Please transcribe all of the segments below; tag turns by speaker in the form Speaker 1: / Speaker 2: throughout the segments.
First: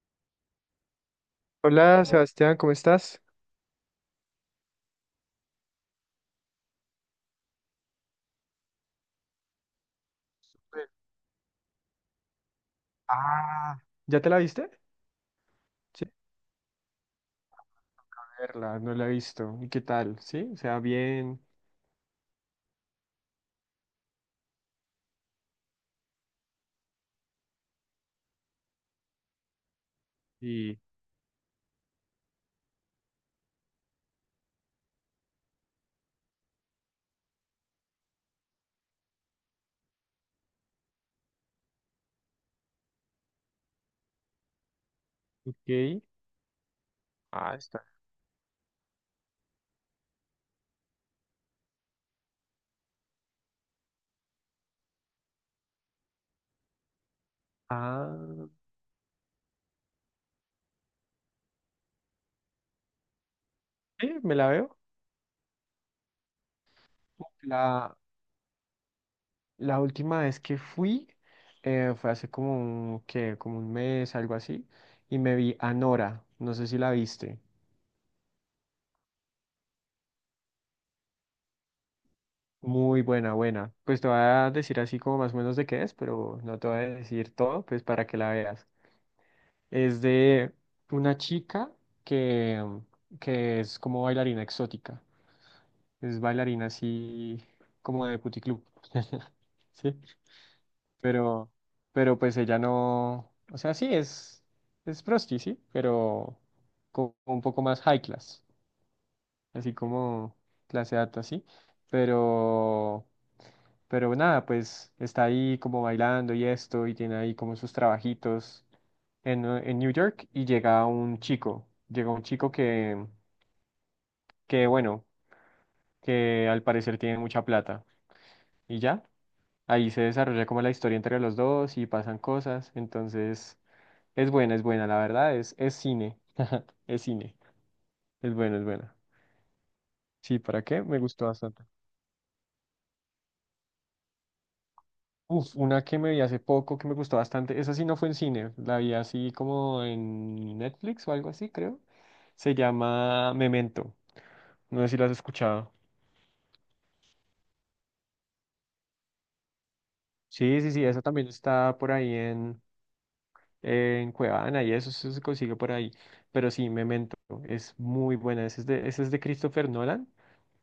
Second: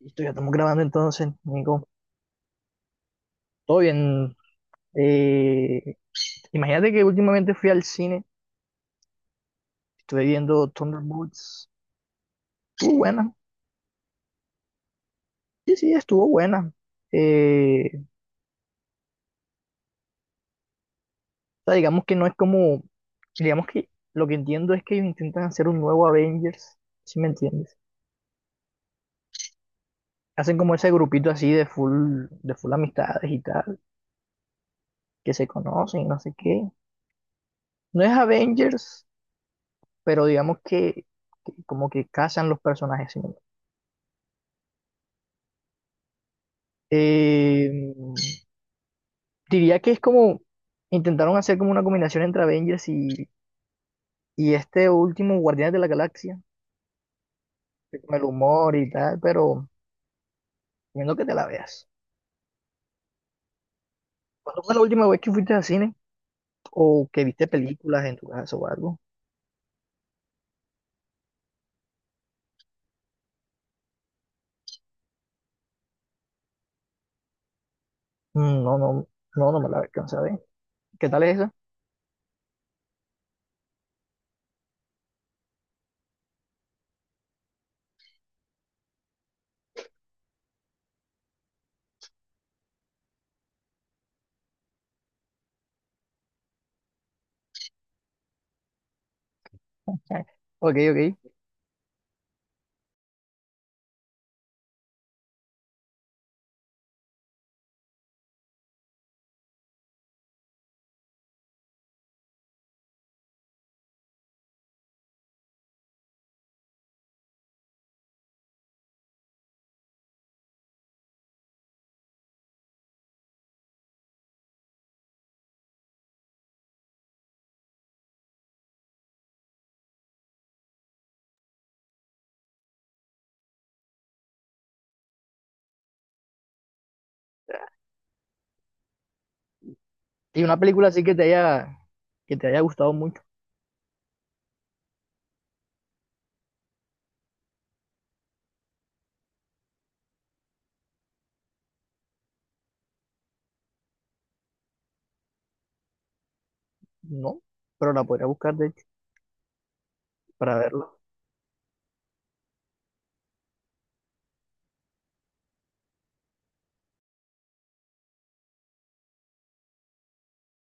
Speaker 1: Listo, ya estamos grabando entonces, Nico.
Speaker 2: Hola Sebastián, ¿cómo estás?
Speaker 1: Todo bien. Eh, Imagínate que últimamente fui al cine, estuve viendo Thunderbolts. Estuvo buena.
Speaker 2: Ah, ¿ya te la viste?
Speaker 1: Sí, sí,
Speaker 2: Sí,
Speaker 1: estuvo buena. Eh,
Speaker 2: verla, no la he visto. ¿Y qué tal? ¿Sí? O sea, bien.
Speaker 1: o sea, digamos que no es digamos que lo que entiendo es que ellos intentan hacer un nuevo Avengers, si me entiendes. Hacen como
Speaker 2: Y,
Speaker 1: ese grupito así de full amistades y tal, que se conocen, y no sé qué. No es Avengers, pero digamos que como que casan los personajes, ¿sí?
Speaker 2: ok. Ah,
Speaker 1: Eh,
Speaker 2: está.
Speaker 1: Diría que es como intentaron hacer como una combinación entre Avengers y este último Guardianes de la Galaxia, que con el
Speaker 2: Ah,
Speaker 1: humor y tal, pero viendo que te la veas.
Speaker 2: sí, me la
Speaker 1: ¿Cuándo fue
Speaker 2: veo.
Speaker 1: la última vez que fuiste al cine o que viste
Speaker 2: La,
Speaker 1: películas en tu casa o algo?
Speaker 2: la última vez que fui fue hace como un, ¿qué? Como un mes, algo así. Y me vi Anora. No sé si la viste.
Speaker 1: Mm, no, no, no, no me la alcanza a ver. ¿Qué tal es esa?
Speaker 2: Muy buena, buena. Pues te voy a decir así como más o menos de qué es, pero no te voy a decir todo, pues para que la veas. Es de una chica que, que es como bailarina exótica. Es bailarina así como de puticlub. Sí,
Speaker 1: Eh, Ok, ok.
Speaker 2: pero, pero pues ella no. O sea, sí, es, prosti, sí, pero como un poco más high class. Así como clase alta, sí. Pero. Pero nada, pues está ahí como bailando y esto, y tiene ahí como sus trabajitos en New York y llega un chico bueno, que al parecer tiene mucha plata. Y ya, ahí se desarrolla como la historia entre los dos y pasan cosas. Entonces, es buena, la verdad, es cine, es cine, es buena, es buena. Sí,
Speaker 1: Y una
Speaker 2: ¿para qué?
Speaker 1: película
Speaker 2: Me
Speaker 1: así
Speaker 2: gustó bastante.
Speaker 1: que te haya gustado mucho,
Speaker 2: Uf, una que me vi hace poco que me gustó bastante, esa sí no fue en cine, la vi así como en Netflix o algo así, creo. Se llama Memento, no sé si la has escuchado.
Speaker 1: no, pero la podría buscar de hecho para
Speaker 2: Sí, sí, sí,
Speaker 1: verla.
Speaker 2: eso también está por ahí en Cuevana y eso, se consigue por ahí. Pero sí, Memento es muy buena. Ese es de Christopher Nolan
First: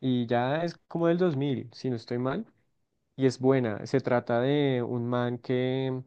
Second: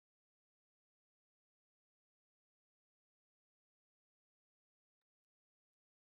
Speaker 2: y ya es como del 2000, si no estoy mal. Y es buena. Se trata de un man que,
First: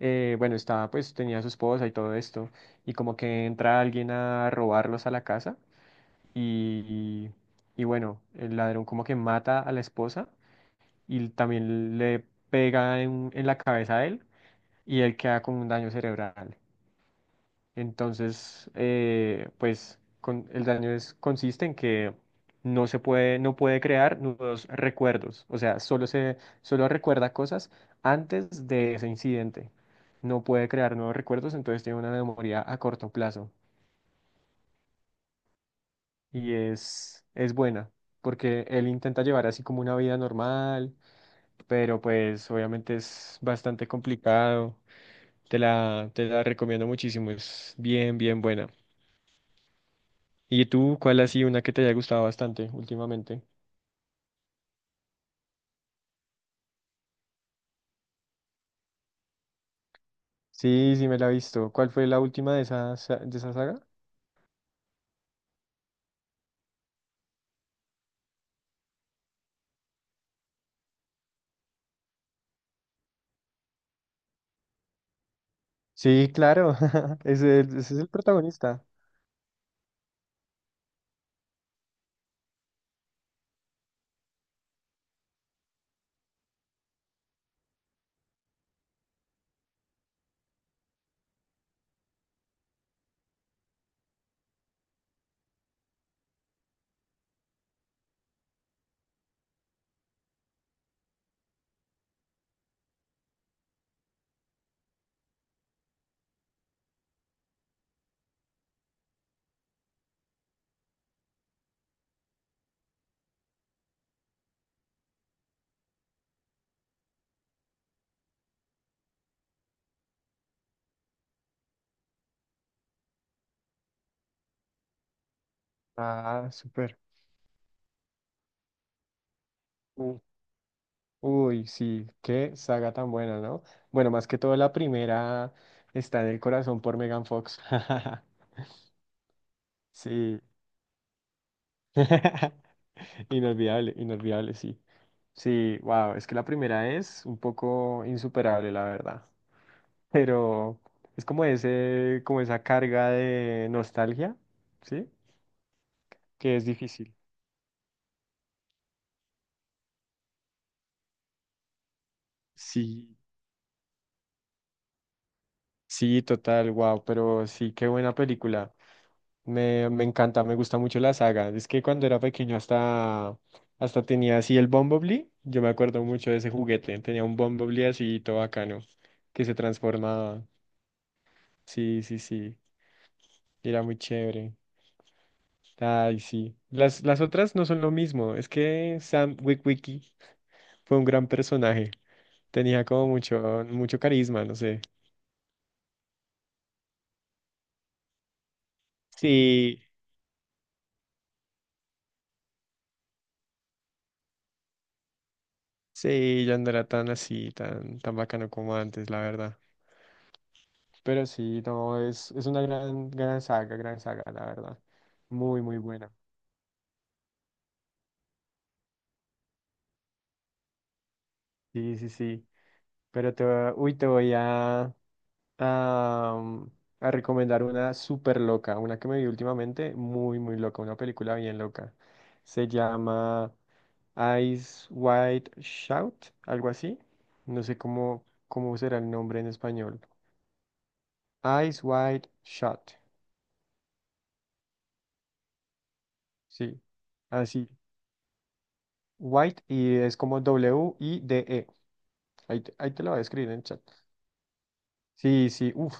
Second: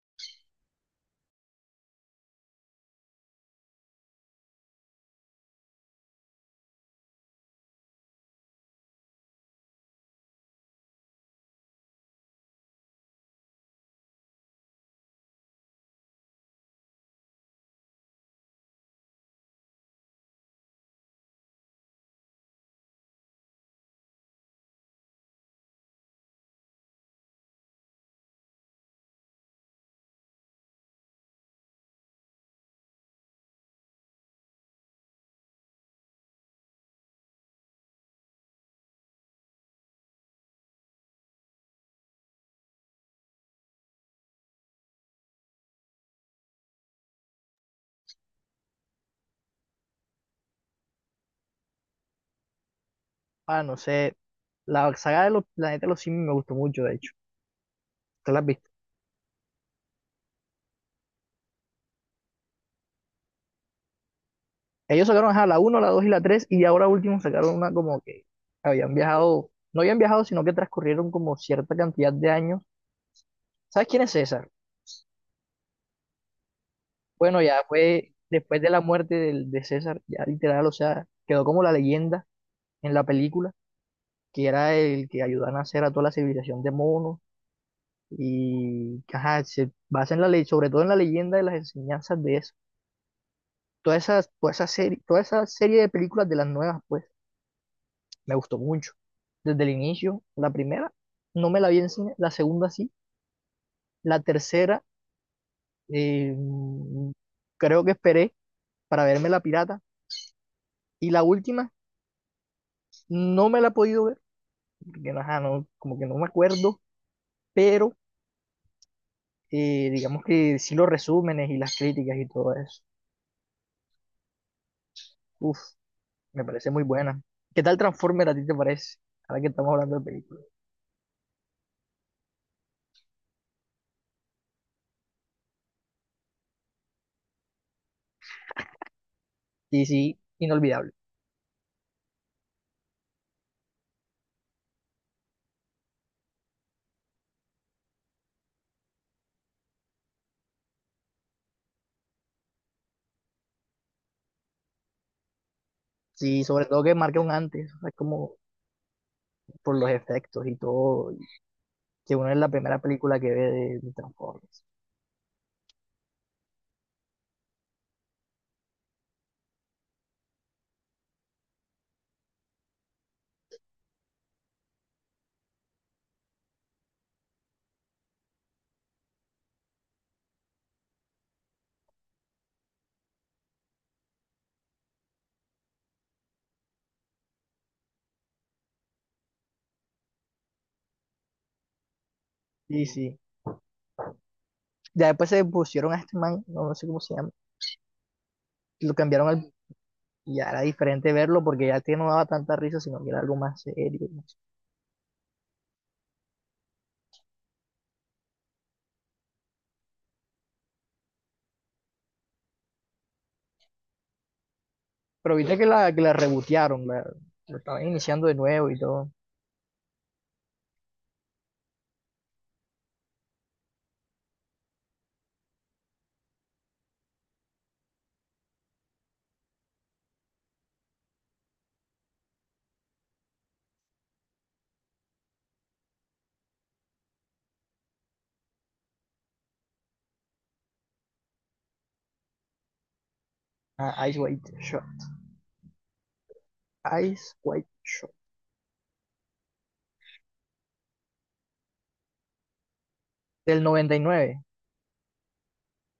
Speaker 2: bueno, estaba, pues tenía a su esposa y todo esto. Y como que entra alguien a robarlos a la casa y, y, bueno, el ladrón como que mata a la esposa y también le pega en la cabeza a él y él queda con un daño cerebral. Entonces, pues el daño consiste en que no puede crear nuevos recuerdos, o sea, solo recuerda cosas antes de ese incidente. No puede crear nuevos recuerdos, entonces tiene una memoria a corto plazo y es buena. Porque él intenta llevar así como una vida normal, pero pues obviamente es bastante complicado. Te la recomiendo muchísimo, es bien, bien buena. ¿Y tú cuál ha sido una que te haya gustado bastante últimamente?
Speaker 1: Ah, no sé, la saga de los planetas de los simios me gustó mucho de hecho. ¿Te la has visto?
Speaker 2: Sí, sí me la he visto. ¿Cuál fue la última de esa saga?
Speaker 1: Ellos sacaron, ajá, la uno, la 2 y la tres, y ahora último sacaron una como que habían viajado, no habían viajado, sino que transcurrieron como cierta cantidad de años. ¿Sabes quién es César?
Speaker 2: Sí, claro.
Speaker 1: Bueno,
Speaker 2: Ese,
Speaker 1: ya
Speaker 2: ese es el
Speaker 1: fue después de la
Speaker 2: protagonista.
Speaker 1: muerte del- de César, ya literal, o sea, quedó como la leyenda en la película, que era el que ayudó a nacer a toda la civilización de monos y que, ajá, se basa en la ley, sobre todo en la leyenda de las enseñanzas de eso. Toda esa, toda esa serie de películas de las nuevas, pues, me gustó mucho. Desde el inicio, la primera, no me la vi en cine, la segunda sí, la tercera, eh, creo que esperé para verme La Pirata, y la última, no me la he podido ver, porque no, ajá, no, como que no me acuerdo, pero digamos que sí, los resúmenes y las críticas y todo eso, uf, me
Speaker 2: Ah,
Speaker 1: parece muy
Speaker 2: súper.
Speaker 1: buena. ¿Qué tal Transformer a ti te parece? Ahora que estamos hablando de
Speaker 2: U-
Speaker 1: películas.
Speaker 2: Uy, sí, qué saga tan buena, ¿no? Bueno, más que todo la primera está en el corazón por Megan Fox.
Speaker 1: Sí, sí,
Speaker 2: Sí.
Speaker 1: inolvidable.
Speaker 2: Inolvidable, inolvidable, sí. Sí, wow, es que la primera es un poco insuperable, la verdad. Pero es como ese, como esa carga de nostalgia, ¿sí?
Speaker 1: Sí,
Speaker 2: Que es
Speaker 1: sobre todo que
Speaker 2: difícil.
Speaker 1: marca un antes, o sea, como por los efectos y todo, que uno es la primera
Speaker 2: Sí,
Speaker 1: película que ve de Transformers.
Speaker 2: sí, total, wow, pero sí, qué buena película. Me encanta, me gusta mucho la saga. Es que cuando era pequeño hasta tenía así el Bumblebee. Yo me acuerdo mucho de ese juguete. Tenía un Bumblebee así todo bacano, que se transformaba. Sí, sí, sí. Era muy chévere. Ay, sí. Las otras no son lo mismo. Es que Sam Witwicky fue un gran personaje. Tenía
Speaker 1: Sí,
Speaker 2: como
Speaker 1: sí.
Speaker 2: mucho, mucho carisma, no sé.
Speaker 1: Ya después se pusieron a este man, no, no sé cómo se llama, lo cambiaron al...
Speaker 2: Sí,
Speaker 1: y era diferente verlo porque ya este no daba tanta risa, sino que era algo más serio, no sé.
Speaker 2: sí, ya no era tan así, tan bacano como antes, la verdad. Pero sí, no, es una gran, gran saga, la verdad.
Speaker 1: Pero viste
Speaker 2: Muy,
Speaker 1: que
Speaker 2: muy
Speaker 1: la
Speaker 2: buena.
Speaker 1: rebotearon, la, lo estaban iniciando de nuevo y todo.
Speaker 2: Sí, sí, sí. Pero uy, te voy a, a recomendar una súper loca, una que me vi últimamente, muy, muy loca, una película bien loca. Se llama Eyes Wide Shout, algo así. No sé cómo, cómo será el nombre en español. Eyes Wide Shut,
Speaker 1: Ah, Ice White Shot.
Speaker 2: sí,
Speaker 1: Ice White
Speaker 2: así.
Speaker 1: Shot.
Speaker 2: White y es como W-I-D-E. Ahí, ahí te lo voy a escribir
Speaker 1: Del
Speaker 2: en chat.
Speaker 1: 99.
Speaker 2: Sí, sí, uff,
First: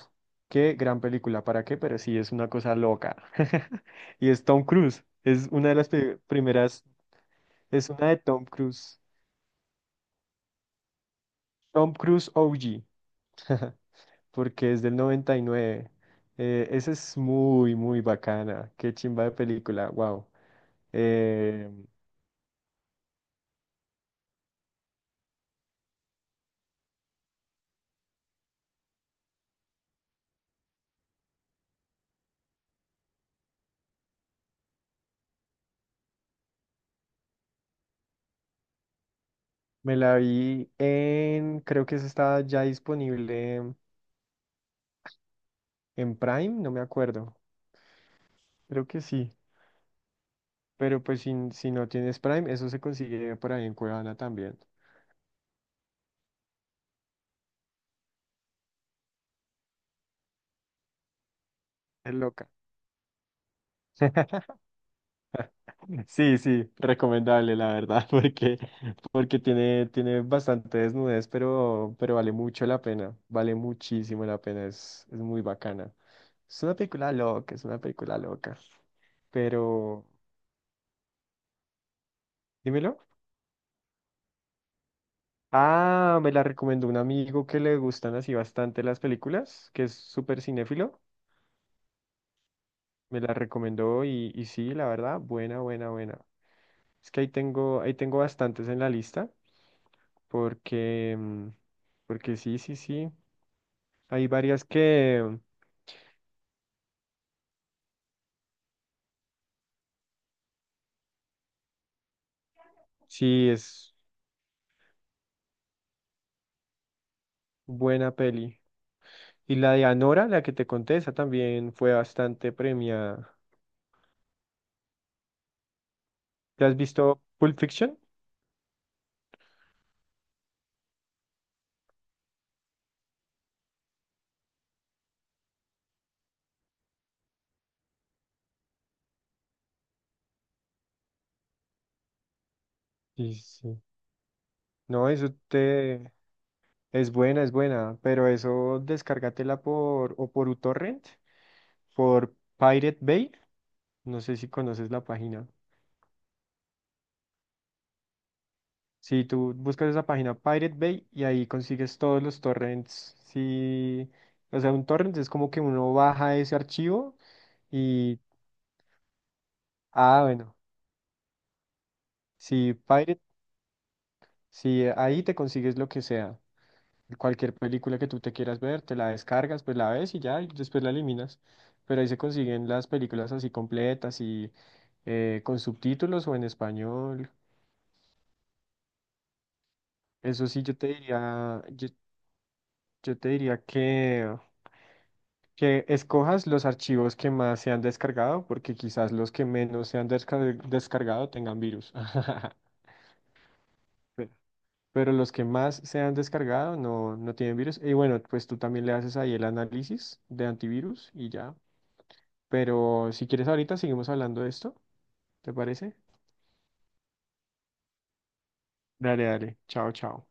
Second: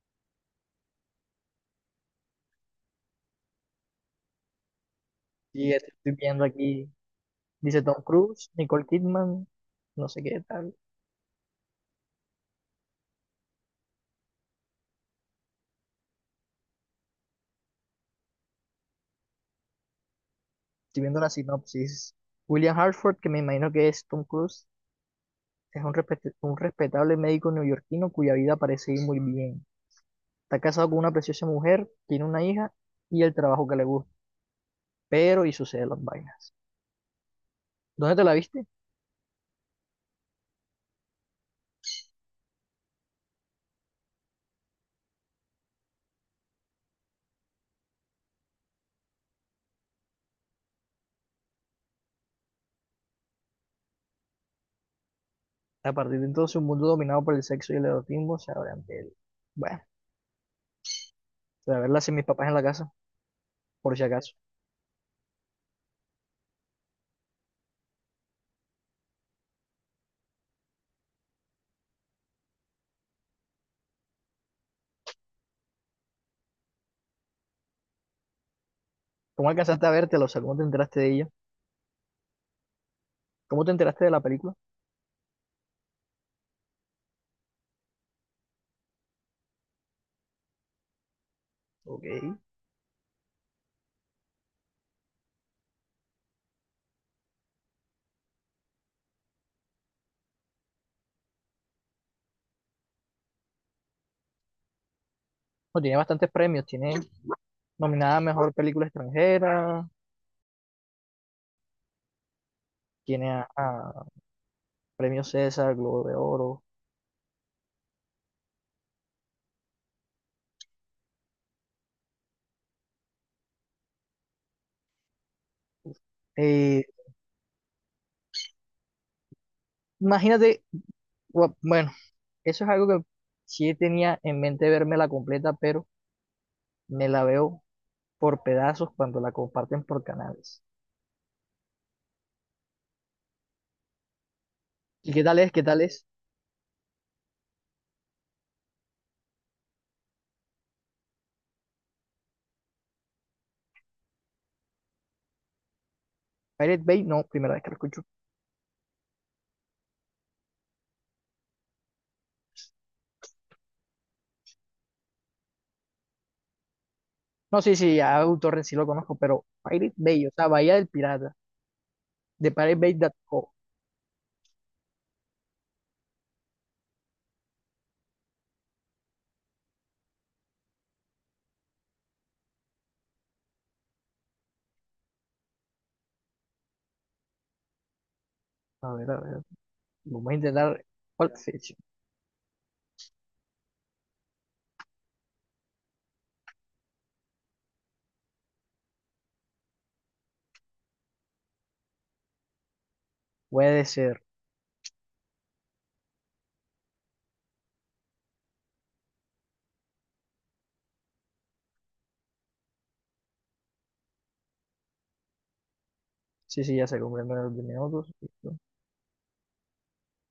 Speaker 2: qué gran película, ¿para qué? Pero sí, es una cosa loca. Y es Tom Cruise, es
Speaker 1: Y nueve.
Speaker 2: una
Speaker 1: Y
Speaker 2: de las
Speaker 1: este estoy
Speaker 2: pe-
Speaker 1: viendo
Speaker 2: primeras,
Speaker 1: aquí, dice
Speaker 2: es
Speaker 1: Tom
Speaker 2: una de Tom
Speaker 1: Cruise, Nicole
Speaker 2: Cruise,
Speaker 1: Kidman, no sé qué tal.
Speaker 2: Tom Cruise OG, porque es del 99. Esa es muy, muy bacana, qué chimba de película, wow.
Speaker 1: Estoy viendo la
Speaker 2: Eh,
Speaker 1: sinopsis. William Hartford, que me imagino que es Tom Cruise, es un, respet- un respetable médico neoyorquino cuya vida parece ir muy bien. Está casado con una preciosa mujer, tiene una hija y el trabajo que le gusta. Pero y suceden las vainas. ¿Dónde te la viste?
Speaker 2: me la vi en, creo que esa estaba ya disponible en Prime, no me acuerdo, creo que sí, pero pues si no tienes Prime, eso se consigue por ahí en Cuevana también.
Speaker 1: A partir de entonces, un mundo dominado por el sexo y el erotismo se abre ante él. Bueno, voy a verla
Speaker 2: Es
Speaker 1: sin mis papás
Speaker 2: loca.
Speaker 1: en la casa, por si acaso.
Speaker 2: Sí, sí, recomendable, la verdad, porque tiene bastante desnudez, pero, vale mucho la pena, vale muchísimo la pena, es muy bacana. Es una película loca, es una película loca,
Speaker 1: ¿Cómo alcanzaste a
Speaker 2: pero,
Speaker 1: vértela? O sea, ¿cómo te enteraste de ella?
Speaker 2: dímelo.
Speaker 1: ¿Cómo te enteraste de la película?
Speaker 2: Ah, me la recomendó un amigo que le gustan así bastante las películas, que es súper cinéfilo,
Speaker 1: Ok. Bueno,
Speaker 2: me la recomendó y sí, la verdad, buena, buena, buena. Es que ahí tengo bastantes en la lista. Porque, porque sí, sí, sí. Hay varias que
Speaker 1: tiene bastantes premios. Tiene nominada a Mejor Película Extranjera, tiene
Speaker 2: sí es
Speaker 1: a Premio César, Globo de Oro.
Speaker 2: buena peli. Y la de Anora, la que te conté, esa también fue bastante premiada. ¿Te has
Speaker 1: Eh,
Speaker 2: visto Pulp Fiction?
Speaker 1: Imagínate bu- bueno, eso es algo que sí tenía en mente verme la completa, pero me la veo por pedazos cuando la comparten por canales.
Speaker 2: Sí, sí. No,
Speaker 1: ¿Y qué
Speaker 2: eso
Speaker 1: tal es? ¿Qué tal es?
Speaker 2: te es buena, pero eso descárgatela por o por uTorrent, por Pirate Bay. No sé si conoces la página.
Speaker 1: Pirate Bay, no, primera vez que lo escucho.
Speaker 2: Si tú buscas esa página Pirate Bay y ahí consigues todos los torrents. Sí, o sea, un torrent es como que uno baja ese archivo
Speaker 1: No, sí, sí,
Speaker 2: y,
Speaker 1: a torrent sí lo conozco, pero Pirate
Speaker 2: ah,
Speaker 1: Bay, o sea,
Speaker 2: bueno,
Speaker 1: Bahía del Pirata, de pirate
Speaker 2: si
Speaker 1: bay
Speaker 2: Pirate,
Speaker 1: piratebay.co.
Speaker 2: si ahí te consigues lo que sea, cualquier película que tú te quieras ver, te la descargas, pues la ves y ya, y después la eliminas. Pero ahí se consiguen las películas así completas y con subtítulos o en español.
Speaker 1: A ver, vamos a
Speaker 2: Eso sí, yo
Speaker 1: intentar.
Speaker 2: te
Speaker 1: ¿Cuál
Speaker 2: diría,
Speaker 1: fecha?
Speaker 2: yo te diría que escojas los archivos que más se han descargado, porque quizás los que menos se han descargado tengan virus.
Speaker 1: Puede ser.
Speaker 2: Pe- Pero los que más se han descargado no, tienen virus. Y bueno, pues tú también le haces ahí el análisis de antivirus y ya. Pero si quieres ahorita seguimos hablando de esto, ¿te parece?
Speaker 1: Sí, sí, ya se cumplieron los 10 minutos.
Speaker 2: Dale, dale. Chao, chao.